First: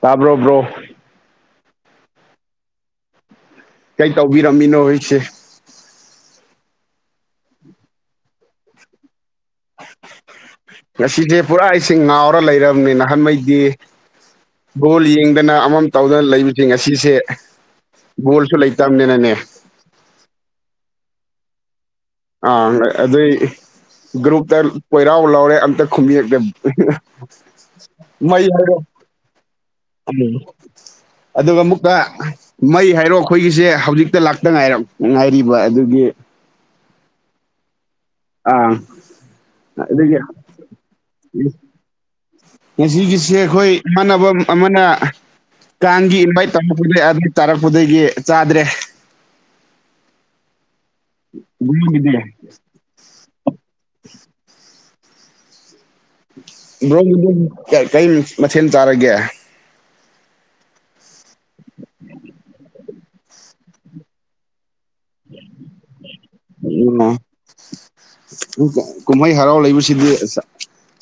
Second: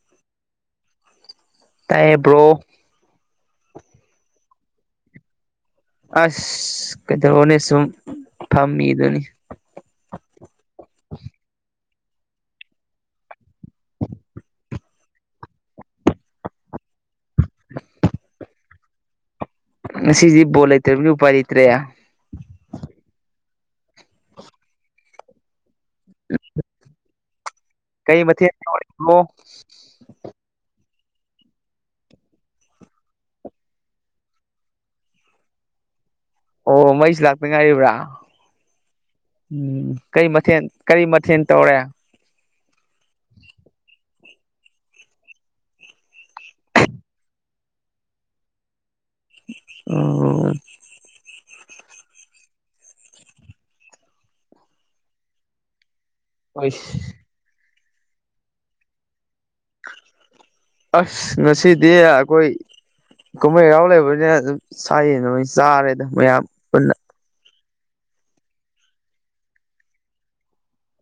ꯇꯥꯕ꯭ꯔꯣ ꯕ꯭ꯔꯣ ꯇꯥꯏꯌ‌ꯦ ꯕ꯭ꯔꯣ ꯀꯩ ꯇꯧꯕꯤꯔꯝꯃꯤꯅꯣ ꯑ‌ꯣꯏꯁꯦ [unintelligible] ꯑꯁ ꯀꯩꯗꯧꯔꯨꯅꯤ ꯁꯨꯝ ꯐꯝꯃꯤꯗꯨꯅꯤ ꯉꯁꯤꯁꯦ ꯄꯨꯔꯥ ꯑꯩꯁ‌ꯦ ꯉꯥꯎꯔ ꯂꯩꯔꯕꯅꯤ ꯅꯍꯥꯟꯃꯩꯗꯤ ꯕ‌ꯣꯜ ꯌꯦꯡꯗꯅ ꯑꯃꯝ ꯇꯧꯗꯅ ꯂꯩꯕꯅ‌ꯦ ꯉꯁꯤꯁꯦ ꯕꯣꯜꯁꯨ ꯂꯩꯇꯅꯤꯅꯅꯦ ꯉꯗꯤ ꯕꯣꯜ ꯂꯩꯇ꯭ꯔꯕꯒꯤ ꯎꯄꯥꯏ ꯂꯩꯇ꯭ꯔꯦ ꯑꯥ ꯑꯗꯨꯏ ꯒ꯭ꯔꯨꯞꯇ ꯀꯣꯏꯔꯥꯎ ꯂꯥꯎꯔꯦ ꯑꯝꯇ ꯈꯨꯌꯦꯛꯇ [inaudible] ꯀꯩ [unintelligible] ꯑꯗꯨꯒ ꯃꯨꯀ ꯃꯩ ꯍꯥꯏꯔꯣ ꯑꯩꯈꯣꯏꯒꯤꯁꯦ ꯍꯧꯖꯤꯛꯇ ꯂꯥꯛꯇ ꯉꯥꯏꯔ ꯉꯥꯏꯔꯤꯕ ꯑꯗꯨꯒꯤ ꯑꯣ ꯃꯩꯁꯨ ꯂꯥꯛꯇ ꯉꯥꯏꯔꯤꯕ꯭ꯔꯥ ꯑꯥ ꯎꯝ ꯑꯗꯨꯒꯤ ꯀꯔꯤ ꯃꯊꯦꯜ ꯀꯔꯤ ꯃꯊꯦꯜ ꯇꯧꯔꯦ ꯉꯁꯤꯒꯤꯁꯦ ꯑꯩꯈꯣꯏ ꯏꯃꯥꯟꯅꯕ ꯑꯃꯅ ꯀꯥꯡꯒꯤ ꯏꯟꯚꯥꯏꯠ ꯇꯧꯔꯛꯄꯗ [inaudible] ꯑꯗꯨ ꯆꯥꯔꯛꯄꯗꯒꯤ ꯆꯥꯗ꯭ꯔꯦ ꯑꯣ [inaudible] ꯑꯁ ꯅ‌ꯣꯏꯒꯤ ꯌꯨꯝ ꯀꯩ ꯃꯊꯦꯜ ꯆꯥꯔꯒꯦ ꯑꯁ ꯉꯁꯤꯗꯤ ꯑꯩꯈꯣꯏ ꯀꯨꯝꯍꯩꯒꯥꯎ ꯂꯩꯕꯅꯤꯅ ꯑꯗꯨ ꯁꯌꯦꯟꯅꯣꯏ ꯆꯥꯔꯦꯗ ꯃꯌꯥꯝ ꯄꯨꯟꯅ ꯎ ꯀꯨꯝꯍꯩ ꯍꯔꯥꯎ ꯂꯩꯕꯁꯤꯗꯤ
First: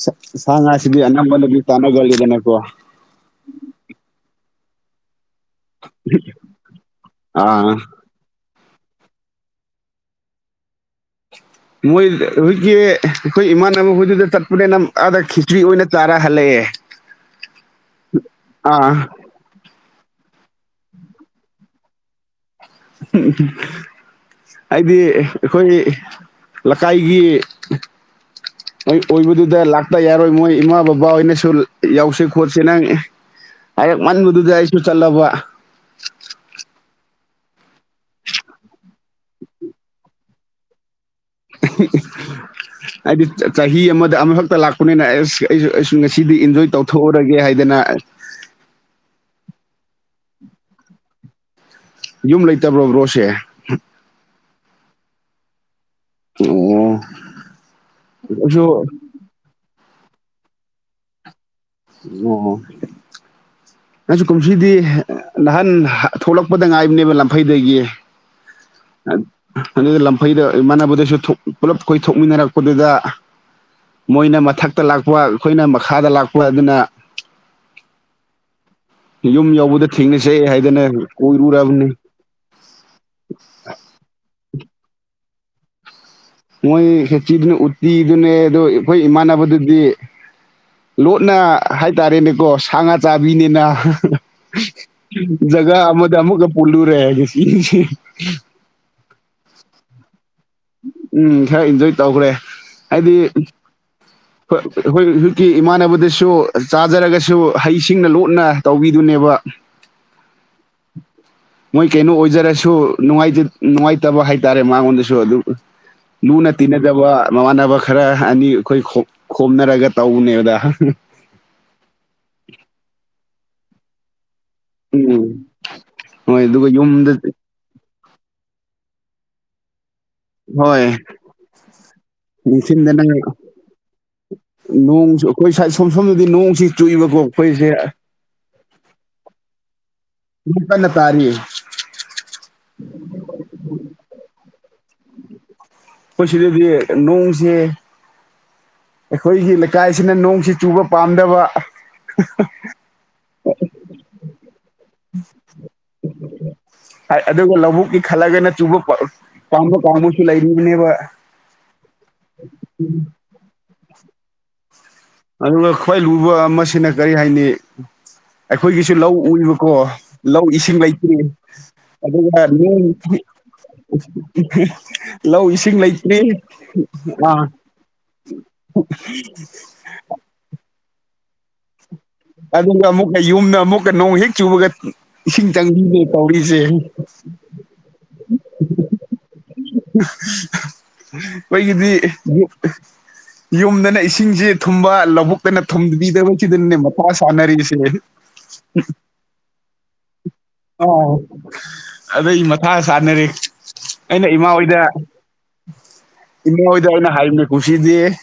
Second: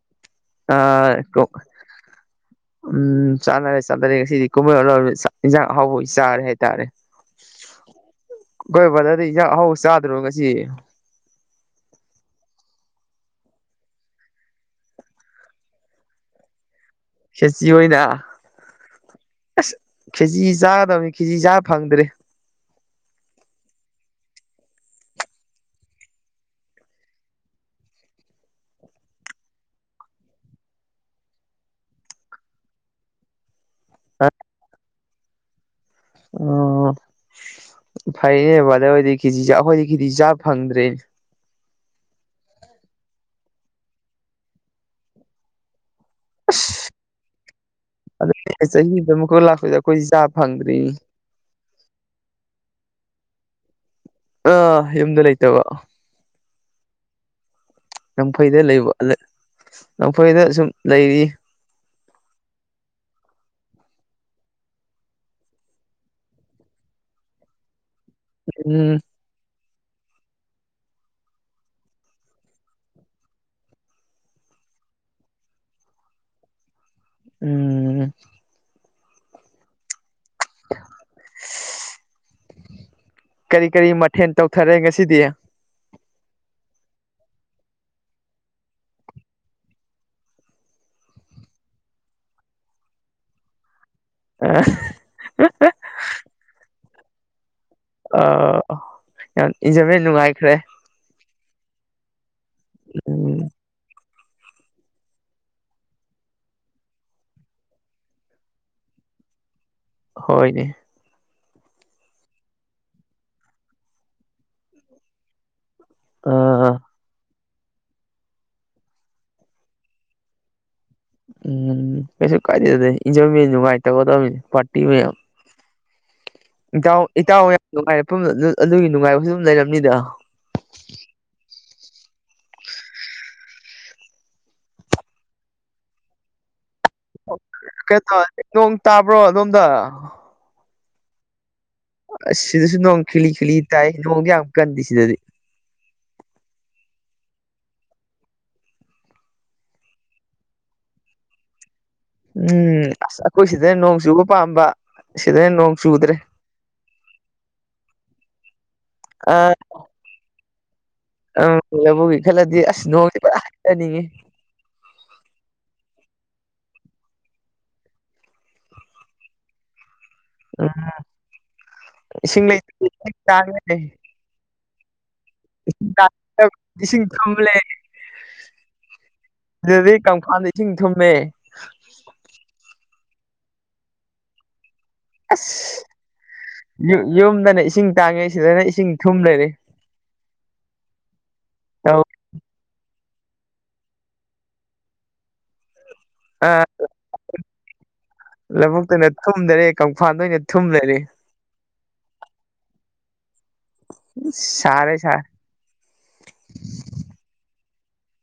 ꯁ ꯁꯥꯉ ꯍꯥꯁꯤꯗꯤ ꯑꯥ ꯑꯅꯝꯕꯥꯅ ꯇꯅꯒꯗꯅꯀꯣ ꯎꯝ ꯆꯥꯟꯦ ꯆꯔꯦ ꯁꯤꯗꯤ [unintelligible] ꯑꯦꯟꯁꯪ ꯑꯍꯥꯑꯣꯕꯥ ꯍꯥꯏ ꯆꯥꯔꯦ ꯇꯥꯔꯦ ꯑꯥ [unintelligible] ꯕꯗꯗꯤ ꯍꯧꯎ ꯆꯥꯗ꯭ꯔꯣ ꯉꯁꯤ ꯃꯣꯏ ꯍꯧꯖꯤꯛꯀꯤ ꯑꯩꯈꯣꯏ ꯏꯃꯥꯟꯅꯕ ꯍꯣꯏꯗꯨꯗ ꯆꯠꯄꯅꯤꯅ ꯑꯥꯗ ꯈꯤꯇ꯭ꯔꯤ ꯑꯣꯏꯅ ꯇꯥꯔ ꯍꯜꯂꯛꯑꯦ ꯈꯦꯆꯤ ꯑꯣꯏꯅ ꯑꯥ ꯑꯁ ꯈꯦꯆ ꯆꯥꯒꯗꯕꯅꯤ ꯈꯦꯖꯤ ꯆꯥꯕ ꯐꯪꯗ꯭ꯔꯦ [unintelligible] ꯍꯥꯏꯗꯤ ꯑꯩꯈꯣꯏ ꯂꯩꯀꯥꯏꯒꯤ ꯃꯣꯏ ꯑꯣꯏꯕꯗꯨꯗ ꯂꯥꯛꯇ ꯌꯥꯔꯣꯏ ꯃꯣꯏ ꯏꯃꯥ ꯕꯕꯥ ꯍꯣꯏꯅꯁꯨ ꯌꯥꯎꯁꯤ ꯈꯣꯠꯁꯤ ꯅꯪ ꯍꯦꯛ ꯃꯟꯕꯗꯨ ꯑꯩꯁꯨ ꯆꯠꯂꯕ ꯑꯣ ꯐꯩꯌꯦ ꯕꯗꯗꯤ ꯀꯦꯖꯤ ꯑꯩꯈꯣꯏꯗꯤ ꯀꯦꯖꯤ ꯆꯥ ꯐꯪꯗ꯭ꯔꯦ ꯍꯥꯏꯗꯤ ꯆꯍꯤ ꯑꯃꯗ ꯑꯃꯈꯛꯇ ꯂꯥꯛꯄꯅꯤꯅ ꯑꯦꯁ ꯑꯩꯁꯨ ꯑꯩꯁꯨ ꯉꯁꯤꯗꯤ ꯏꯟꯖꯣꯏ ꯇꯧꯊꯣꯛꯎꯔꯒꯦ ꯍꯥꯏꯗꯅ ꯑꯦ ꯆꯍꯤꯗ ꯑꯃꯨꯛ ꯂꯥꯛꯄ ꯑꯩꯈꯣꯏꯁꯤ ꯆꯥ ꯐꯪꯗ꯭ꯔꯤ ꯌꯨꯝ ꯂꯩꯇꯕ꯭ꯔꯣꯕ꯭ꯔꯣꯁꯦ ꯑꯥ ꯌꯨꯝꯗ ꯂꯩꯇꯕ ꯑꯣ ꯂꯝꯝꯐꯩꯗ ꯑꯩꯁꯨ ꯂꯩꯕ ꯂꯝꯝꯐꯩꯗ ꯁꯨꯝ ꯂꯩꯔꯤ ꯑꯣ ꯉꯪꯁꯨ ꯀꯨꯝꯁꯤꯗꯤ ꯅꯍꯥꯟ ꯊꯣꯛꯂꯛꯄꯗ ꯉꯥꯏꯕꯅꯦꯕ ꯂꯝꯐꯩꯗꯒꯤ ꯎꯝ ꯑꯗꯨ ꯂꯝꯐꯩꯗ ꯏꯃꯥꯟꯅꯕꯗꯁꯨ ꯄꯨꯂꯞ ꯑꯩꯈꯣꯏ ꯊꯣꯛꯃꯤꯟꯅꯔꯛꯄꯗꯨꯗ ꯃꯣꯏꯅ ꯃꯊꯛꯇ ꯂꯥꯛꯄ ꯑꯩꯈꯣꯏꯅ ꯃꯈꯥꯗ ꯂꯥꯛꯄ ꯑꯗꯨꯅ ꯎꯝ ꯎꯝ ꯌꯨꯝ ꯌꯧꯕꯗ ꯊꯦꯡꯅꯁꯦ ꯍꯥꯏꯗꯅ ꯀꯣꯏꯔꯨꯔꯕꯅꯤ ꯀꯔꯤ ꯀꯔꯤ ꯃꯊꯦꯜ ꯇꯧꯊꯔꯦ ꯉꯁꯤꯗꯤ ꯃꯣꯏ ꯁꯦꯆꯤꯗꯨꯅ ꯎꯠꯇꯤꯗꯨꯅꯦ ꯑꯗꯨꯗꯣ ꯑꯩꯈꯣꯏ ꯏꯃꯥꯟꯅꯕꯗꯨꯗꯤ ꯂꯣꯠꯅ ꯍꯥꯏꯇꯥꯔꯦꯅꯦꯀꯣ ꯁꯥ ꯉꯥ ꯆꯥꯕꯤꯅꯤꯅ [unintelligible] ꯖꯒꯥ ꯑꯃꯗ ꯑꯃꯒ ꯄꯣꯜꯂꯨꯔꯦ [unintelligible] ꯑ ꯌꯥꯝ ꯏꯖꯕ ꯅꯨꯡꯉꯥꯏꯈ꯭ꯔꯦ ꯎꯝ ꯈꯔ ꯏꯟꯖꯣꯏ ꯇꯧꯈ꯭ꯔꯦ ꯍꯥꯏꯗꯤ ꯎꯝ ꯍꯈꯣꯏ ꯍꯧꯖꯤꯛꯀꯤ ꯏꯃꯥꯟꯅꯕꯗꯁꯨ ꯆꯥꯖꯔꯒꯁꯨ ꯍꯩꯁꯤꯡꯅ ꯂꯣꯠꯅ ꯇꯧꯕꯤꯗꯨꯅꯦꯕ [inaudible] ꯍꯣꯏꯅꯦ ꯃꯣꯏ ꯀꯩꯅꯣ ꯑꯣꯏꯖꯔꯁꯨ ꯅꯨꯡꯉꯥꯏꯇꯕ ꯍꯥꯏꯇꯥꯔꯦ ꯃꯉꯣꯟꯗꯁꯨ ꯑꯗꯨ ꯂꯨꯅ ꯎꯝ ꯇꯤꯟꯅꯖꯕ ꯃꯃꯥꯟꯅꯕ ꯈꯔ ꯑꯅꯤ ꯑꯩꯈꯣꯏ ꯈꯣꯝꯅꯔꯒ ꯇꯧꯕꯅꯦꯕꯗ ꯎꯝ ꯀꯩꯁꯨ ꯀꯥꯏꯗꯦꯗꯗ ꯏꯟꯖꯣꯏ ꯃꯤ ꯅꯨꯡꯉꯥꯏꯇꯒꯗꯕꯅꯤ ꯄꯥꯔꯇꯤ ꯃꯌꯥꯝ ꯎꯝ ꯍꯣꯏ ꯑꯗꯨꯒ ꯏꯇꯥꯎ ꯌꯨꯝꯗ ꯏꯇꯥꯎ ꯌꯥꯝ ꯅꯨꯡꯉꯥꯏꯔ ꯑꯗꯨꯒꯤ ꯅꯨꯡꯉꯥꯏꯕꯁꯨ ꯑꯗꯨꯝ ꯂꯩꯔꯝꯅꯤꯗ ꯍꯣꯏ [unintelligible] ꯅꯣꯡꯁꯨ ꯑꯩꯈꯣꯏ ꯁ ꯁꯣꯝ ꯁꯣꯝꯗꯗꯤ ꯅꯣꯡꯁꯤ ꯆꯨꯏꯕꯀꯣ ꯑꯩꯈꯣꯏꯁꯦ ꯀꯩ ꯇꯧ ꯅꯣꯡ ꯇꯥꯕ꯭ꯔꯣ ꯑꯗꯣꯝꯗ [unintelligible] ꯇꯥꯔꯤ ꯑꯁ ꯁꯤꯗꯁꯨ ꯅꯣꯡ ꯈꯤꯂꯤ ꯈꯤꯂꯤ ꯇꯥꯏ ꯅꯣꯡꯗꯤ ꯌꯥꯝ ꯀꯟꯗꯦ ꯁꯤꯗꯗꯤ ꯑꯩꯈꯣꯏ ꯁꯤꯗꯗꯤ ꯅꯣꯡꯁꯦ ꯑꯩꯈꯣꯏꯒꯤ ꯂꯩꯀꯥꯏꯁꯤꯅ ꯅꯣꯡꯁꯤ ꯆꯨꯕ ꯄꯥꯝꯗꯕ ꯎꯝ ꯑꯁ ꯑꯩꯈꯣꯏ ꯁꯤꯗꯅ ꯅꯣꯡ ꯆꯨꯕ ꯄꯥꯝꯕ ꯁꯤꯗꯅ ꯅꯣꯡ ꯆꯨꯗ꯭ꯔꯦ ꯑꯗꯨꯒ ꯂꯧꯕꯨꯛꯀꯤ ꯈꯜꯂꯒꯅ ꯆꯨꯕ ꯄꯥꯝꯕ ꯀꯥꯡꯕꯨꯁꯨ ꯂꯩꯔꯤꯕꯅꯦꯕ ꯑꯪ ꯂꯕꯨꯒꯤ ꯈꯜꯂꯗꯤ ꯑꯁ ꯅꯣꯡꯒꯤ ꯄꯨꯔꯥ ꯍꯥꯏꯖꯅꯤꯡꯉꯤ ꯑꯗꯨꯒ ꯈ꯭ꯋꯥꯏ ꯂꯨꯕ ꯑꯃꯁꯤꯅ ꯀꯔꯤ ꯍꯥꯏꯅꯤ ꯑꯩꯈꯣꯏꯒꯤꯁꯨ ꯂꯧ ꯎꯏꯕꯀꯣ ꯂꯧ ꯎꯝ ꯏꯁꯤꯡ ꯂꯩꯇ꯭ꯔꯤ ꯑꯗꯨꯒ ꯏꯁꯤꯡ ꯂꯩꯇꯕꯒꯤ ꯅꯣꯡ ꯏꯁꯤꯡ ꯇꯥꯡꯉꯦ ꯂꯧ ꯏꯁꯤꯡ ꯂꯩꯇ꯭ꯔꯤ ꯏꯁꯤꯡ ꯊꯨꯝ ꯑꯥ ꯂꯩ ꯗꯤ ꯀꯝ ꯈꯥꯟꯗ ꯁꯤꯡ ꯊꯨꯝꯃꯦ ꯑꯗꯨꯒ ꯑꯃꯨꯛꯀ ꯌꯨꯝꯗ ꯑꯃꯨꯛꯀ ꯅꯣꯡ ꯍꯦꯛ ꯆꯨꯕꯒ ꯏꯁꯤꯡ ꯆꯪꯕꯤꯗꯦ ꯇꯧꯔꯤꯁꯦ ꯅꯦ ꯏꯁꯤꯡ ꯇꯥꯡꯉꯤꯁꯤꯗꯅ ꯏꯁꯤꯡ ꯊꯨꯝ ꯂꯩꯔꯦ ꯑꯩꯈꯣꯏꯒꯤꯗꯤ ꯇꯧ ꯌꯨꯝꯗꯅ ꯏꯁꯤꯡꯁꯤ ꯊꯨꯝꯕ ꯂꯧꯕꯨꯛ ꯀꯅ ꯊꯝꯕꯤꯗ ꯑ ꯁꯤꯗꯅꯦ ꯃꯊꯥ ꯁꯥꯟꯅꯔꯤꯁꯦ ꯂꯧꯕꯨꯛꯇꯅ ꯊꯨꯝꯗꯔꯦ ꯀꯪꯐꯥꯟꯗ ꯑꯣꯏꯅ ꯊꯨꯝꯂꯦ ꯑ ꯑꯗꯨꯗꯩ ꯃꯊꯥ ꯁꯥꯟꯅꯔꯦ ꯏꯃꯥ ꯍꯣꯏꯗ ꯁꯥꯔꯦ ꯁꯥꯔꯦ ꯏꯃꯥ ꯍꯣꯏꯗ ꯑꯩꯅ ꯍꯥꯏꯕꯅꯦ ꯀꯁꯤꯗꯤ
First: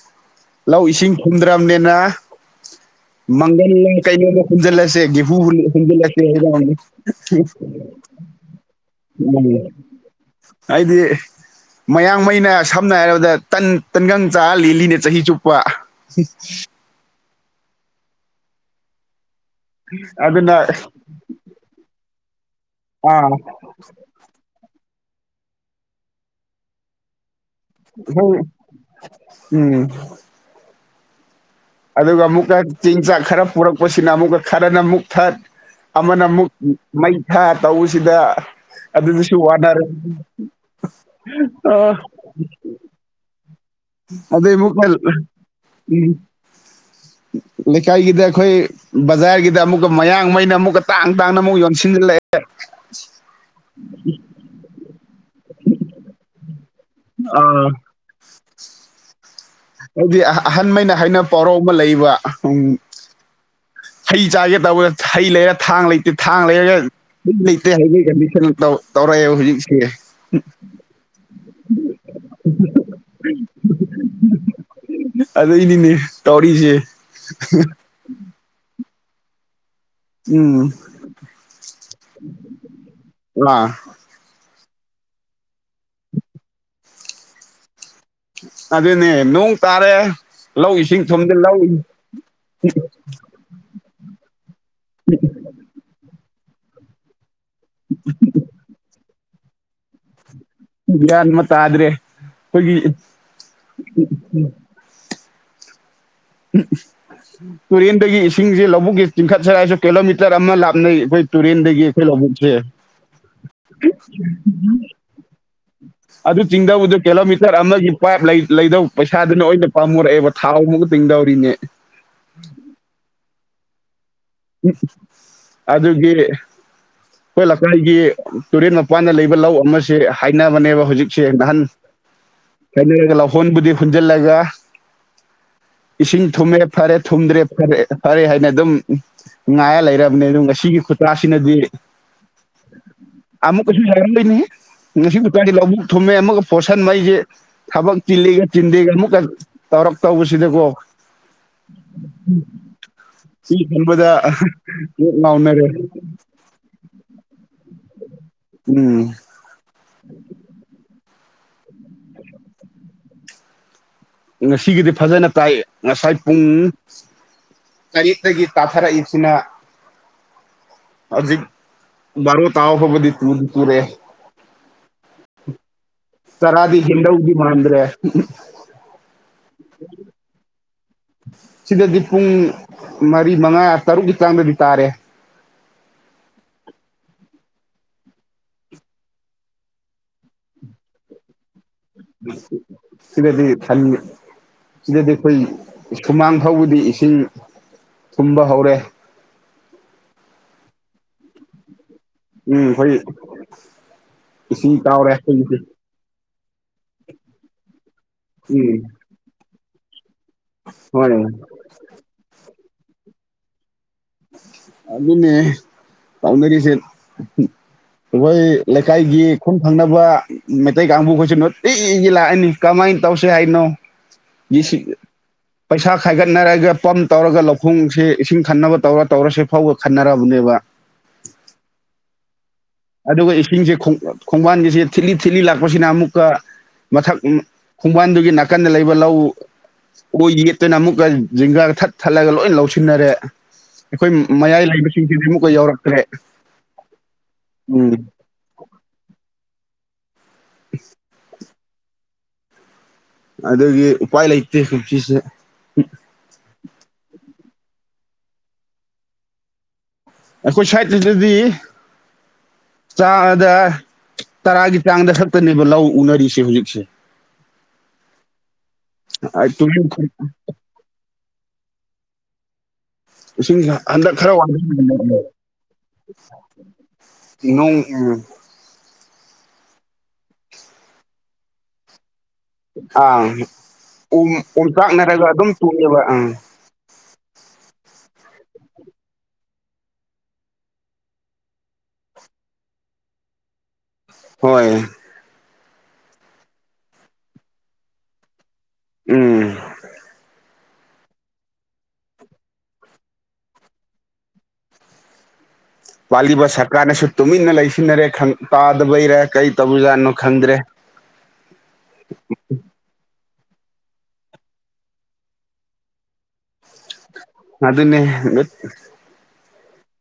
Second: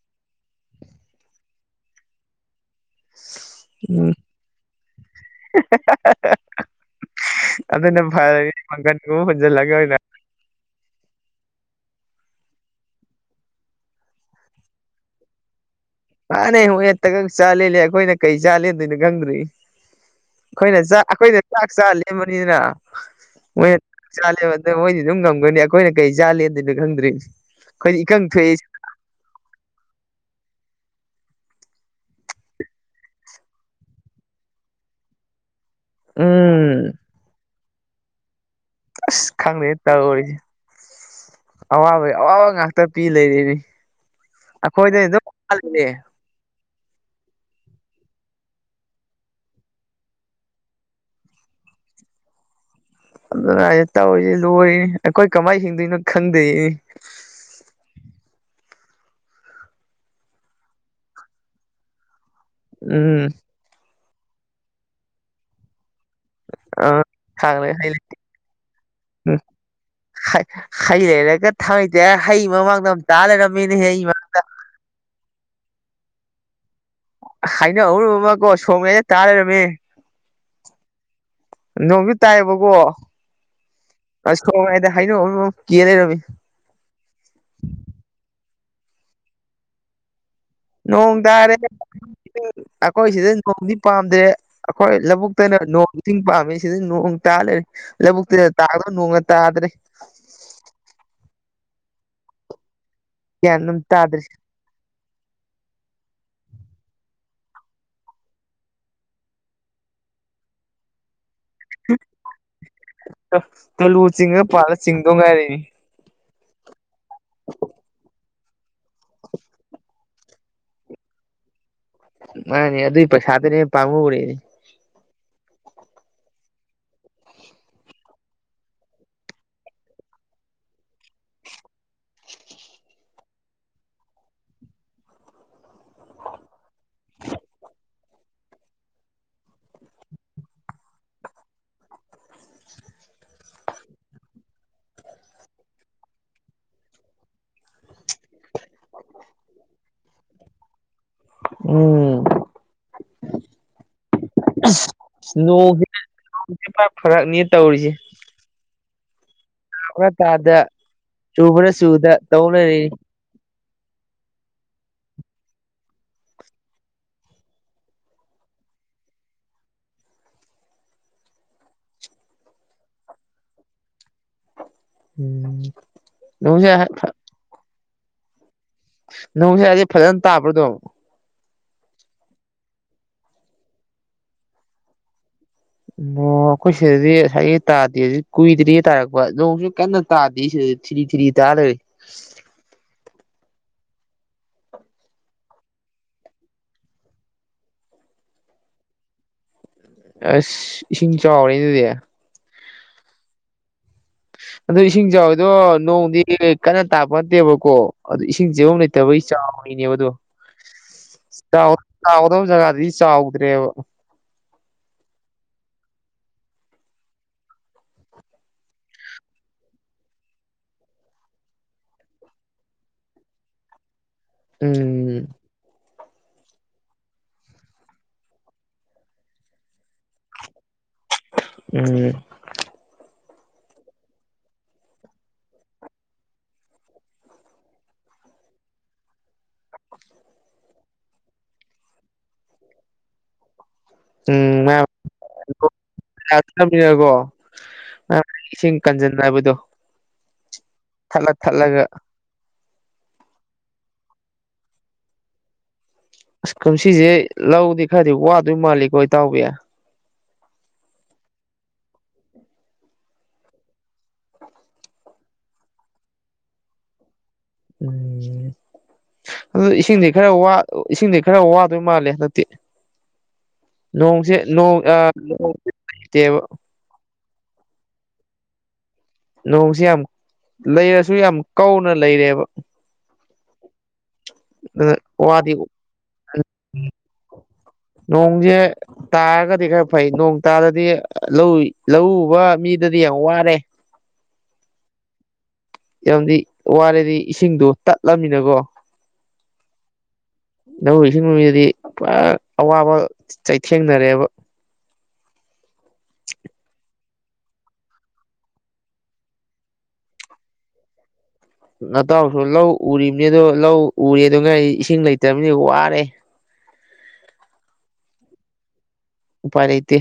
ꯂꯧ ꯏꯁꯤꯡ ꯊꯨꯝꯗ꯭ꯔꯕꯅꯤꯅ ꯃꯪꯒꯜ ꯎꯝ ꯀꯩꯣꯕ ꯍꯨꯟꯖꯤꯜꯂꯁꯦ ꯒꯍꯨ ꯍꯨꯟꯖꯤꯜꯂꯁꯦ [unintelligible] ꯄꯪꯥꯟꯕꯨ ꯍꯣꯖꯦꯜ ꯂꯒꯦ ꯍꯥꯏꯗꯤ ꯃꯌꯥꯡꯃꯩꯅ ꯁꯝꯅ ꯍꯥꯏꯔꯕꯗꯟ ꯇꯟꯒꯪ ꯆꯥ ꯂꯤꯜꯂꯤꯅꯦ ꯆꯍꯤ ꯆꯨꯞꯄ ꯃꯥꯥꯟꯅꯦ ꯍꯨ ꯍꯦꯠꯇꯒꯛ ꯆꯥꯂꯂꯦ ꯑꯩꯈꯣꯏꯅ ꯀꯩ ꯆꯥꯂꯦꯗꯣꯏꯣ ꯈꯪꯗ꯭ꯔꯤ ꯑꯗꯨꯅ ꯑꯩꯈꯣꯏꯅ ꯆꯥꯛ ꯑꯩꯈꯣꯏꯅ ꯆꯥꯛ ꯆꯥ ꯂꯦꯝꯕꯅꯤꯗꯅ ꯑꯥ ꯃꯣꯏꯅ ꯆꯥꯂꯦꯕ ꯑꯗ ꯃꯣꯏꯗꯤ ꯑꯗꯨꯝ ꯉꯝꯒꯅꯤ ꯑꯩꯈꯣꯏꯅ ꯀꯩ ꯆꯥꯂꯦꯅ ꯑꯗꯨꯅꯣ ꯈꯪꯗ꯭ꯔꯤ ꯑꯩꯈꯣꯏꯗꯤ ꯏꯀꯪ ꯍꯣꯏ ꯊꯣꯛꯏ ꯎꯝ ꯑꯗꯨꯒ ꯑꯃꯨꯛꯀ ꯆꯦꯡ ꯆꯥꯛ ꯈꯔ ꯄꯨꯔꯛꯄꯁꯤꯅ ꯑꯃꯨꯛꯀ ꯈꯔꯅ ꯃꯨꯛ ꯊꯠ ꯑꯃꯅ ꯑꯃꯨꯛ ꯎꯝ ꯃꯩ ꯊꯥ ꯇꯧꯁꯤꯗ ꯑꯁ ꯑꯗꯨꯅꯁꯨ ꯈꯪꯗꯦ ꯋꯥꯅꯔꯦ ꯇꯧꯔꯤꯁꯦ ꯑ ꯇ ꯄꯤ ꯂꯩꯔꯦ ꯑꯗꯨꯗꯩ ꯑꯃꯨꯛꯀ ꯂꯩꯀꯥꯏꯒꯤꯗ ꯑꯩꯈꯣꯏ ꯕꯖꯥꯔꯒꯤꯗ ꯑꯃꯨꯛꯀ ꯃꯌꯥꯡꯃꯩꯅ ꯑꯃꯨꯛꯀ ꯇꯥꯡ ꯇꯥꯡꯅ ꯑꯃꯨꯛ ꯌꯣꯟꯁꯤꯟꯖꯜꯂꯛꯑꯦ ꯑꯗꯨꯅ ꯍꯥꯏꯁꯦ ꯇꯧꯔꯤꯁꯦ ꯂꯣꯏꯔ‌ꯦ ꯑꯩꯈꯣꯏ ꯀꯃꯥꯏꯅ ꯍꯤꯡꯗꯣꯏꯅꯣ ꯈꯪꯗ‌ꯦ ꯑꯥ ꯍꯥꯏꯗꯤ ꯑ ꯑꯍꯟꯃꯩꯅ ꯍꯥꯏꯅꯕ ꯄꯥꯎꯔꯥꯎ ꯑꯃ ꯂꯩꯕ ꯎꯝ ꯎꯝ ꯍꯩ ꯆꯥꯒꯦ ꯇꯧꯋꯦ ꯍꯩ ꯂꯩꯔ ꯊꯥꯡ ꯂꯩ ꯊꯥꯡ ꯂꯩꯔꯒ ꯑ ꯂꯩꯇꯦ ꯈꯥꯡꯂꯦ ꯍꯥꯏꯕꯒꯤ ꯀꯟꯗꯤꯁꯟ ꯇꯧ ꯇꯧꯔꯛꯑꯦꯕ ꯎꯝ ꯍꯧꯖꯤꯛꯁꯦ ꯍꯩ ꯍꯩ ꯂꯩꯔꯒ ꯊꯥꯡ ꯂꯩꯇꯦ ꯍꯥꯏꯔ ꯍꯩ ꯃꯃꯥꯡꯗ ꯑꯝ ꯇꯥ ꯂꯩꯔꯝꯃꯤꯅꯦꯍꯦ ꯑꯩ ꯃꯃꯥꯡꯗ ꯑꯗꯨꯏꯅꯤꯅꯦ ꯇꯧꯔꯤꯁꯦ ꯍꯥꯏꯅꯧ ꯑꯃꯨꯟꯕ ꯑꯃꯀꯣ ꯁ꯭ꯔ‌ꯣꯛ ꯃꯌꯥꯏꯗ ꯇꯥ ꯂꯩꯔꯝꯃꯦ ꯎꯝ ꯅꯣꯡꯁꯨ ꯇꯥꯏꯑꯕꯀꯣ ꯑꯥ ꯑꯁ ꯈꯣꯡꯉꯗ ꯍꯥꯏꯩꯅ ꯀꯦ ꯂꯩꯔꯝꯃꯤ ꯑꯗꯨꯅꯦ ꯅꯣꯡ ꯇꯥꯔꯦ ꯂꯧ ꯏꯁꯤꯡ ꯅꯣꯡ ꯊꯨꯝꯗ ꯇꯥꯔꯦ ꯂꯧ ꯑꯩꯈꯣꯏ ꯁꯤꯗ ꯅꯣꯡꯗꯤ ꯄꯥꯝꯗ꯭ꯔꯦ ꯑꯩꯈꯣꯏ ꯂꯧꯕꯨꯛꯇꯅ ꯅꯣꯡ ꯆꯤꯡ ꯄꯥꯝꯃꯦ ꯁꯤꯗ ꯅꯣꯡ ꯇꯥ ꯂꯩ ꯇꯥ ꯅꯣꯡ ꯇꯥꯗ꯭ꯔꯔꯤ ꯒ꯭ꯌꯥꯟ ꯑꯃ ꯇꯥꯗ꯭ꯔꯦ ꯑꯩꯈꯣꯏꯒꯤ ꯒꯌ꯭ꯥꯟꯑꯝ ꯇꯗ꯭ꯔꯤ ꯎꯝ ꯇꯨꯔꯦꯟꯗꯒꯤ ꯏꯁꯤꯡꯁꯤ ꯂꯧꯕꯨꯛꯒꯤ ꯆꯤꯡꯈꯠꯁꯔ ꯍꯥꯏꯁꯨ ꯀꯤꯂꯣꯃꯤꯇꯔ ꯑꯃ ꯂꯥꯞꯅꯩ ꯑꯩꯈꯣꯏ ꯇꯨꯔꯦꯟꯗꯒꯤ ꯇꯨꯂꯨ ꯆꯤꯡꯉ ꯄꯥꯜꯂ ꯆꯤꯡꯗꯧ ꯉꯥꯏꯔꯤꯅꯤ [unintelligible] ꯑꯗꯨ ꯆꯤꯡꯗꯧꯕꯗꯨ ꯀꯤꯂꯣꯃꯤꯇꯔ ꯑꯃꯒꯤ ꯄꯥꯏꯞ ꯂꯩ ꯂꯩꯗꯧ ꯄꯩꯁꯥꯗꯨꯅ ꯑꯣꯏꯅ ꯄꯥꯝꯃꯨꯔꯛꯑꯦꯕ ꯊꯥꯎ ꯑꯃꯨꯒ ꯇꯤꯡꯗꯧꯔꯤꯅꯦ ꯃꯥꯅꯦ ꯑꯗꯨꯏ ꯄꯩꯁꯥꯗꯨꯅ ꯄꯥꯝꯃꯨꯔ‌ꯦ ꯑꯗꯨꯒꯤ ꯑꯩꯈꯣꯏ ꯂꯩꯀꯥꯏꯒꯤ ꯇꯨꯔꯦꯟ ꯃꯄꯥꯟꯗ ꯂꯩꯕ ꯂꯧ ꯑꯃꯁꯦ ꯍꯥꯏꯅꯕꯅꯦꯕ ꯍꯧꯖꯤꯛꯁꯦ ꯅꯍꯥꯟ ꯀꯩꯅꯒ ꯂꯧꯍꯣꯟꯕꯨꯗꯤ ꯍꯨꯟꯖꯜꯂꯒ ꯏꯁꯤꯡ ꯊꯨꯝꯃꯦ ꯐꯔꯦ ꯊꯨꯝꯗ꯭ꯔꯦ ꯐꯔꯦ ꯐꯔꯦ ꯍꯥꯏꯅ ꯑꯗꯨꯝ ꯅꯨꯡꯉꯥꯏꯔ ꯂꯩꯔꯕꯅꯦ ꯑꯗꯨ ꯉꯁꯤꯒꯤ ꯈꯨꯇꯥꯁꯤꯅꯗꯤ ꯑꯃꯨꯛꯀꯁꯨ [unintelligible] ꯗꯨꯏꯅ‌ꯦꯍ‌ꯦ ꯉꯁꯤ ꯎꯄꯗꯤ ꯂꯧꯕꯨꯛ ꯊꯨꯝꯃꯦ ꯑꯃꯒ ꯄꯣꯠꯁꯟꯕꯩꯁꯦ ꯊꯕꯛ ꯆꯤꯜꯂꯤꯒ ꯆꯤꯟꯗꯦꯒ ꯑꯃꯨꯛꯀ ꯇꯧꯔꯛꯇꯧꯕꯁꯤꯗꯀꯣ ꯎꯝ ꯎꯕꯗ ꯀ‌ꯣꯛ ꯉꯥꯎꯅꯔ‌ꯦ ꯄꯥ ꯐꯔꯛꯅ‌ꯦ ꯇꯧꯔꯤꯁꯦ ꯎꯝ꯫ ꯇꯥꯕ꯭ꯔꯥ ꯇꯥꯗ ꯆꯨꯕ꯭ꯔ ꯆꯨꯗ ꯇꯧ ꯂꯩꯔ‌ꯦ ꯉꯁꯤꯒꯤꯗꯤ ꯐꯖꯅ ꯇꯥꯏ ꯉꯁꯥꯏ ꯄꯨꯡ ꯇꯔꯦꯠꯇꯒꯤ ꯇꯥꯊꯔꯛꯏꯕꯁꯤꯅ꯫ ꯍꯧꯖꯤꯛ ꯕꯥꯔꯣ ꯇꯥꯕ ꯐꯥꯎꯕꯗꯤ ꯇꯨꯗꯤ ꯇꯨꯨꯔꯦ ꯎꯝ ꯆꯥꯔꯥꯗꯤ ꯅꯣꯡꯁꯥ ꯍꯦꯟꯗꯧꯗꯤ ꯃꯥꯟꯗ꯭ꯔꯦ ‌ꯅ‌ꯣꯡꯁꯦ ꯑꯗꯤ ꯐꯖꯅ ꯇꯥꯕ꯭ꯔꯥ ꯗꯨꯝ ꯁꯤꯗꯗꯤ ꯄꯨꯡ ꯃꯔꯤ ꯃꯉꯥ ꯇꯔꯨꯛꯀꯤ ꯆꯥꯡꯗꯗꯤ ꯇꯥꯔꯦ ꯑꯣ ꯑꯩꯈꯣꯏ ꯁꯤꯗꯗꯤ ꯉꯁꯥꯏꯒꯩ ꯇꯥꯗꯦ ꯀꯨꯏꯗ꯭ꯔꯤꯌ‌ꯦ ꯇꯥꯔꯛꯄ ꯅꯣꯡꯁꯨ ꯀꯟꯅ ꯇꯥꯗ‌ꯦ ꯁꯤꯗꯗꯤ ꯊꯤꯔꯤ ꯊꯤꯔꯤ ꯇꯥ ꯂꯩꯔ‌ꯦ ꯁꯤꯗꯗꯤ [inaudible] ꯁꯤꯗꯗꯤ ꯑꯩꯈꯣꯏ ꯁꯨꯃꯥꯡ ꯐꯥꯎꯕꯗꯤ ꯏꯁꯤꯡ ꯊꯨꯝꯕ ꯍꯧꯔꯦ ꯑꯁ ꯏꯁꯤꯡ ꯆꯥꯎꯔꯦꯅ ꯑꯗꯨꯗꯤ ꯎꯝ ꯈ‌ꯣꯏꯒꯤ ꯑꯗꯨ ꯏꯁꯤꯡ ꯆꯥꯎꯋꯤꯗꯣ ꯅꯣꯡꯗꯤ ꯀꯟꯅ ꯇꯥꯔꯛꯄ ꯅꯠꯇꯦꯕꯀꯣ ꯑꯗꯨ ꯏꯁꯤꯡ ꯆꯦꯟꯕꯝ ꯎꯝ ꯂꯩꯇꯕꯒꯤ ꯆꯥꯎ [unintelligible] [unintelligible] ꯆꯥꯎꯒꯗ‌ꯣꯕ ꯖꯒꯥꯗꯗꯤ ꯆꯥꯎꯗ꯭ꯔꯦꯕ꯫ ꯑꯗꯨꯅꯦ ꯇꯥꯎꯅꯔꯤꯁꯦꯠ ꯒꯣꯏ ꯂꯩꯀꯥꯏꯒꯤ ꯈꯨꯟ ꯊꯪꯅꯕ ꯃꯩꯇꯩ ꯀꯥꯡꯕꯨꯈꯣꯢꯁꯨ ꯅꯨꯇꯤꯒꯤ ꯂꯥꯛꯑꯅꯤ ꯀꯃꯥꯏꯟ ꯇꯧꯁꯦ ꯍꯥꯏꯅꯣ꯫ ꯗꯤꯁꯤ ꯎꯝ ꯄꯩꯁꯥ ꯈꯥꯏꯒꯠꯅꯔꯒ ꯄꯝ ꯇꯧꯔꯒ ꯂꯧꯈꯣꯡꯁꯦ ꯏꯁꯤꯡ ꯈꯟꯅꯕ ꯇꯧꯔ ꯇꯧꯔꯁꯤ ꯐꯥꯎꯕ ꯈꯟꯅꯔꯕꯅꯦꯕ꯫ ꯎꯝ꯫ ꯑꯗꯨꯒ ꯏꯁꯤꯡꯁꯦ ꯈꯣꯡ ꯈꯣꯡꯕꯥꯟꯒꯤꯁꯦ ꯊꯤꯠꯂꯤ ꯊꯤꯠꯂꯤ ꯂꯥꯛꯄꯁꯤꯅ ꯑꯃꯨꯛꯀ ꯃꯊꯛ ꯎꯝ ꯈꯣꯡꯕꯥꯟꯗꯨꯒꯤ ꯅꯥꯀꯟꯗ ꯂꯩꯕ ꯂꯧ ꯑꯣꯏ ꯌꯦꯠꯇꯅ ꯑꯃꯨꯛꯀ ꯖꯤꯡꯒꯥ ꯊꯠ ꯊꯠꯂꯒ ꯂꯣꯏ ꯂꯧꯁꯤꯟꯅꯔꯦ꯫ ꯑꯩꯈꯣꯏ ꯎꯝ ꯃꯌꯥꯏ ꯃꯌꯥꯝ ꯂꯩꯕꯁꯤꯡꯁꯤꯗꯤ ꯑꯃꯨꯛꯀ ꯌꯧꯎꯔꯛꯇ꯭ꯔꯦ꯫ [unintelligible] ꯎꯝ꯫ ꯑ ꯏꯁꯤꯡ ꯀꯟꯖꯟꯅꯕꯗꯣ [unintelligible] ꯊꯠꯂ ꯊꯠꯂꯒ ꯑꯗꯨꯒꯤ ꯎꯄꯥꯏ ꯂꯩꯇꯦ ꯀꯨꯝꯁꯤꯁꯦ ꯑꯁ ꯀꯨꯝꯁꯤꯁꯦ ꯂꯧꯗꯤ ꯈꯔꯗꯤ ꯋꯥꯗꯣꯏ ꯃꯥꯜꯂꯤꯀ‌ꯣ ꯏꯇꯥꯎꯕꯤ꯫ ꯑꯩꯈꯣꯏ ꯁ꯭ꯋꯥꯏꯇꯗꯗꯤ ꯆꯥꯗ ꯇꯔꯥꯒꯤ ꯆꯥꯡꯗ ꯈꯛꯇꯅꯦꯕ ꯂꯧ ꯎꯅꯔꯤꯁꯦ ꯍꯧꯖꯤꯛꯁꯦ꯫ ꯎꯝ ꯑꯗꯨ ꯏꯁꯤꯡꯗꯤ ꯈꯔ ꯋꯥ ꯏꯁꯤꯡꯗꯤ ꯈꯔ ꯋꯥꯗꯣꯏ ꯃꯥꯜꯂꯦ ꯍꯟꯗꯛꯇꯤ꯫ ꯏꯁꯤꯡꯁꯦ ꯍꯟꯗꯛ ꯈꯔ ꯅꯣꯡꯁꯦ ꯋꯥ [unintelligible] ꯅꯣꯡ ꯑꯥ ꯅꯣꯡ ꯂꯩꯇꯦꯕ ꯅꯣꯡ ꯑꯨꯡ ꯅꯣꯡꯁꯤ ꯌꯥꯝ ꯂꯩꯔꯁꯨ ꯌꯥꯝ ꯀꯧꯅ ꯂꯩꯔꯦꯕ ꯑꯥ ꯎꯝ ꯑꯣꯝꯆꯥꯛꯅꯔꯒ ꯑꯗꯨꯝ ꯆꯣꯡꯉꯦꯕ ꯑꯥ ꯅꯣꯡꯖꯦ꯫ ꯇꯥꯔꯒꯗꯤ ꯈꯔ ꯐꯩ ꯅꯣꯡ ꯇꯥꯗꯗꯤ ꯂꯧ ꯂꯧꯎ ꯎꯕ ꯃꯤꯗꯗꯤ ꯌꯥꯝ ꯋꯥꯔꯦ꯫ ꯍꯣꯏ꯫ ꯌꯥꯝꯗꯤ ꯋꯥꯔꯦꯗꯤ ꯏꯁꯤꯡꯗꯣ ꯇꯠꯂꯝꯅꯤꯅꯀꯣ꯫ ꯎꯝ꯫ ꯂꯧꯎ ꯏꯁꯤꯡ ꯅꯨ ꯃꯤ ꯗꯗꯤ ꯄꯨꯔꯥ ꯑꯋꯥꯕ ꯆꯩꯊꯦꯡꯅꯔꯦꯕ ꯄꯥꯜꯂꯤꯕ ꯁꯔꯀꯥꯔꯅꯁꯨ ꯇꯨꯃꯤꯟꯅ ꯂꯩꯁꯤꯟꯅꯔꯦ ꯈꯪ ꯇꯥꯗꯕꯩꯔ ꯀꯔꯤ ꯇꯧꯕꯖꯥꯠꯅꯣ ꯈꯪꯗ꯭ꯔꯦ꯫ [inaudible] ꯅꯇꯥꯎꯁꯨ ꯂꯧ ꯎꯔꯤꯕꯅꯤ ꯑꯗꯣ ꯂꯧ ꯎꯔꯦ ꯑꯗꯨ ꯉ ꯑꯩ ꯏꯁꯤꯡ ꯂꯩꯇ꯭ꯔꯕꯅꯤ ꯋꯥꯔꯦ ꯑꯗꯨ ꯑꯗꯨꯟꯅꯅꯦ ꯎꯄꯥꯏ ꯂꯩꯇꯦ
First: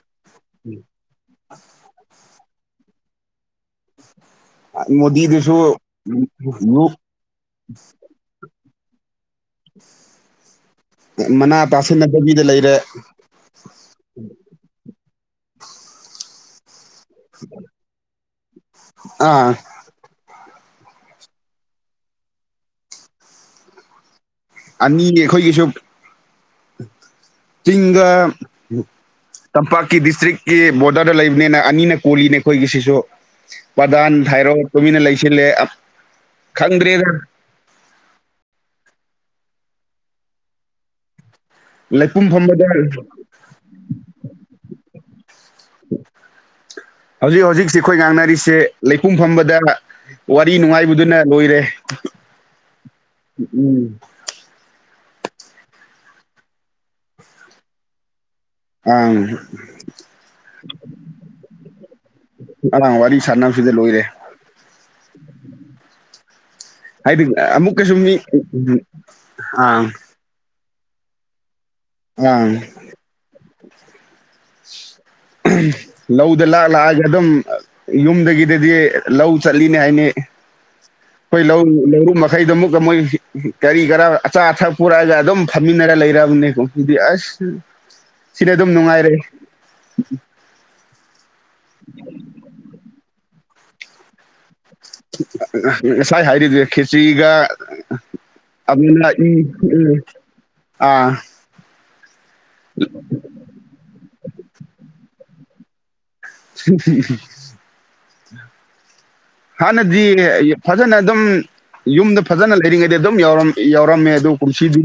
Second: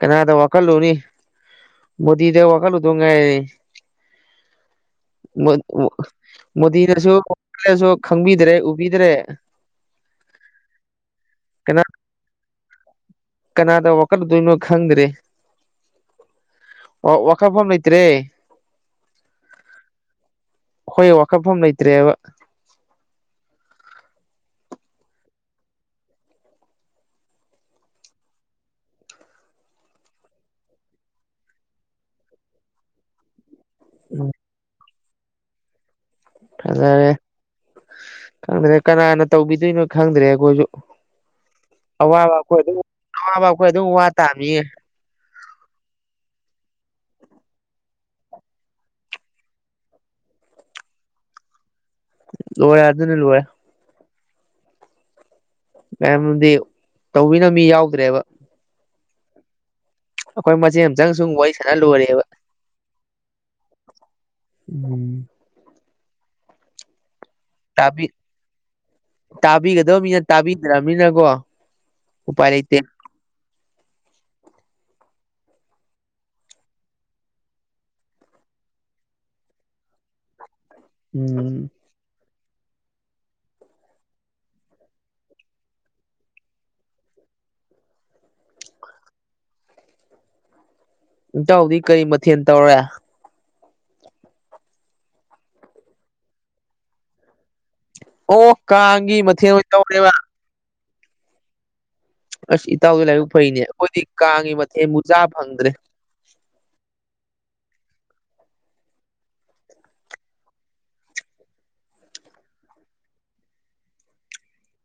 ꯀꯅꯥꯗ ꯋꯥꯈꯜꯂꯣꯅꯤ ꯃꯗꯤꯗꯦ ꯋꯥ ꯀꯜꯂꯨ ꯊꯣꯡꯒꯥꯏ ꯃꯣꯗꯤꯗꯨꯁꯨ ꯃꯣꯗꯤꯅꯁꯨꯣꯡꯦꯅꯁꯨ ꯈꯪꯕꯤꯗ꯭ꯔꯦ ꯎꯕꯤꯗ꯭ꯔꯦ ꯃꯅꯥ ꯀꯅꯥ ꯇꯥꯁꯤꯟꯅꯕꯕꯤꯗ ꯂꯩꯔꯦ꯫ ꯀꯅꯥꯗ ꯋꯥꯀꯠꯂꯨꯗꯣꯏꯅꯣ ꯈꯪꯗ꯭ꯔꯦ꯫ ꯑꯣ ꯋꯥꯈꯠꯐꯝ ꯂꯩꯇ꯭ꯔꯦ ꯑꯥ ꯍꯣꯏ ꯋꯥꯀꯠꯐꯝ ꯂꯩꯇ꯭ꯔꯦꯕ꯫ ꯑꯅꯤꯅꯦ ꯑꯩꯈꯣꯏꯒꯤꯁꯨ ꯆꯤꯡꯒ ꯇꯝꯄꯥꯛꯀꯤ ꯗꯤꯁꯇ꯭ꯔꯤꯛꯀꯤ ꯕꯣꯔꯗꯔꯗ ꯂꯩꯕꯅꯦꯅ ꯑꯅꯤꯅ ꯀꯣꯜꯂꯤꯅꯦ ꯑꯩꯈꯣꯏꯒꯤ ꯁꯤꯁꯨ꯫ ꯄꯗꯥꯟ ꯊ ꯍꯥꯏꯔꯣ ꯇꯨꯃꯤꯟꯅ ꯂꯩꯁꯤꯜꯂꯦ ꯈꯪꯗ꯭ꯔꯦꯗ ꯐꯖꯔꯦ ꯈꯪꯗ꯭ꯔꯦ ꯀꯅꯥꯅ ꯇꯧꯕꯤꯗꯣꯏꯅꯣ ꯈꯪꯗ꯭ꯔꯦ ꯑꯩꯈꯣꯏꯁꯨ ꯂꯩꯄꯨꯡ ꯑꯋꯥꯕ ꯑꯩꯈꯣꯏ ꯐꯝꯕꯗ ꯑꯗꯨꯝ ꯑꯋꯥꯕ ꯑꯩꯈꯣꯏ ꯑꯗꯨꯝ ꯋꯥ ꯇꯥꯃꯤꯌꯦ [inaudible] ꯍꯧꯖꯤꯛ ꯍꯧꯖꯤꯛꯁꯤ ꯑꯩꯈꯣꯏ ꯉꯥꯡꯅꯔꯤꯁꯦ ꯂꯩꯄꯨꯡ ꯐꯝꯕꯗ ꯋꯥꯔꯤ ꯅꯨꯡꯉꯥꯏꯕꯗꯨꯅ ꯂꯣꯏꯔꯦ ꯂꯋꯦ ꯑꯗꯨꯅ ꯂꯣꯋꯦ ꯎꯝ ꯃꯌꯥꯝꯗꯤ ꯇꯧꯕꯤꯅ ꯃꯤ ꯌꯥꯎꯗ꯭ꯔꯦꯕ ꯑꯪ ꯑꯩꯈꯣꯏ ꯃꯆꯦ ꯑꯃꯝ ꯆꯪ ꯁꯨꯝ ꯋꯥꯔꯤ ꯁꯅ ꯂꯣꯏꯔꯦꯕ ꯑꯂꯥꯡ ꯋꯥꯔꯤ ꯁꯥꯟꯅ ꯁꯤꯗ ꯂꯣꯏꯔꯦ ꯎꯝ ꯍꯥꯏꯗꯤ ꯑꯃꯨꯛ ꯀꯩꯁꯨ ꯇꯥꯕꯤ ꯃꯤ ꯑꯥ ꯇꯥꯕꯤꯗ꯭ꯔꯅꯤꯅꯀꯣ ꯑꯥ ꯂꯧꯗ ꯂꯥꯛ ꯂꯥꯛꯑꯒ ꯑꯗꯨꯝ ꯌꯨꯝꯗꯒꯤꯗꯗꯤ ꯂꯧ ꯆꯠꯂꯤꯅꯤ ꯍꯥꯏꯅꯤ ꯣꯏ ꯎꯝ ꯂꯧꯧ ꯂꯧꯧꯔꯨ ꯃꯁ ꯃꯈꯩꯗꯣ ꯑꯃꯨꯛꯀ ꯃꯣꯏ ꯀꯔꯤ ꯀꯔ ꯑꯆꯥ ꯑꯊꯛ ꯄꯨꯔꯛꯑꯒ ꯑꯗꯨꯝ ꯐꯝꯃꯤꯟꯅꯔ ꯂꯩꯔꯕꯅꯦꯀꯣ ꯑꯗꯨꯗꯤ ꯑꯁ ꯁꯤꯅ ꯑꯗꯨꯝ ꯅꯨꯡꯉꯥꯏꯔꯦ ꯏꯇꯊꯧꯗꯤ ꯀꯔꯤ ꯃꯊꯦꯜ ꯇꯧꯔꯦ ꯉꯁꯥꯏ ꯍꯥꯏꯔꯤꯗꯤ ꯈꯦꯆ꯭ꯒ ꯑꯣ ꯎꯝ ꯀꯥꯡꯒꯤ ꯃꯊꯦꯜ ꯑꯣꯏꯅ ꯎꯝ ꯇꯧꯔꯦꯕ ꯑ ꯑꯁ ꯏꯇꯥꯎꯗꯤ ꯂꯥꯏꯕꯛ ꯐꯩꯅꯦ ꯑꯩꯈꯣꯏꯗꯤ ꯀꯥꯡꯉꯤ ꯃꯊꯦꯟꯕꯨ ꯆꯥꯕ ꯐꯪꯗ꯭ꯔꯦ [inaudible] ꯍꯥꯟꯅꯗꯤ ꯐꯖꯅ ꯑꯗꯨꯝ ꯌꯨꯝꯗ ꯐꯖꯅ ꯂꯩꯔꯤꯉꯩꯗꯤ ꯑꯗꯨꯝꯔꯝ ꯌꯥꯎꯔꯝꯃꯦ ꯑꯗꯨ ꯀꯨꯝꯁꯤꯗꯤ